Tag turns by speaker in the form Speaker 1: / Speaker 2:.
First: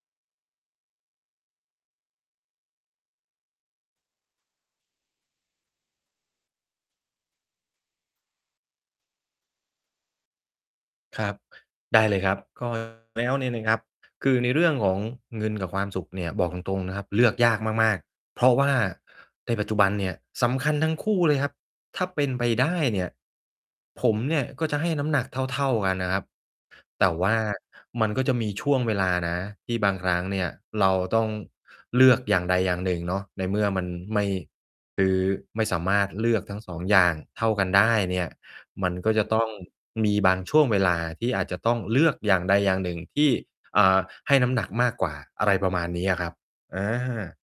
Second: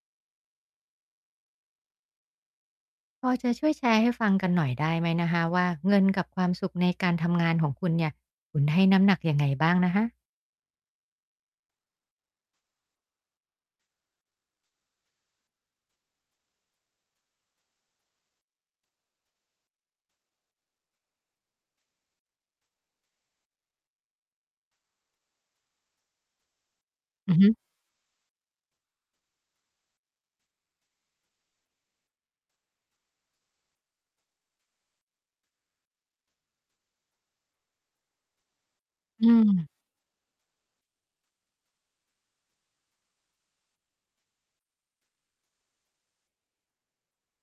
Speaker 1: พอจะช่วยแชร์ให้ฟังกันหน่อยได้ไหมคะว่า เงินกับความสุขในการทำงานของคุณเนี่ย คุณให้น้ำหนักยังไงบ้างนะคะ?
Speaker 2: ครับ ได้เลยครับ ก็ แล้วเนี่ยนะครับ คือในเรื่องของเงินกับความสุขเนี่ย บอกตรง ๆ นะครับ เลือกยากมาก ๆ เพราะว่าในปัจจุบันเนี่ย สำคัญทั้งคู่เลยครับ ถ้าเป็นไปได้เนี่ย ผมเนี่ย ก็จะให้น้ำหนักเท่า ๆ กันนะครับ แต่ว
Speaker 1: อ
Speaker 2: ่
Speaker 1: ื
Speaker 2: า
Speaker 1: อฮึ
Speaker 2: มันก็จะมีช่วงเวลานะ ที่บางครั้งเนี่ย เราต้องเลือกอย่างใดอย่างหนึ่งเนาะ ในเมื่อมันไม่ คือไม่สามารถเลือกทั้ง 2 อย่างเท่ากันได้เนี่ย มันก็จ
Speaker 1: อ
Speaker 2: ะ
Speaker 1: ื
Speaker 2: ต้อง
Speaker 1: ม
Speaker 2: มีบางช่วงเวลาที่อาจจะต้องเลือกอย่างใดอย่างหนึ่ง ที่ อ่า ให้น้ำหนักมากกว่า อะไรประมาณเนี้ยอะครับ อา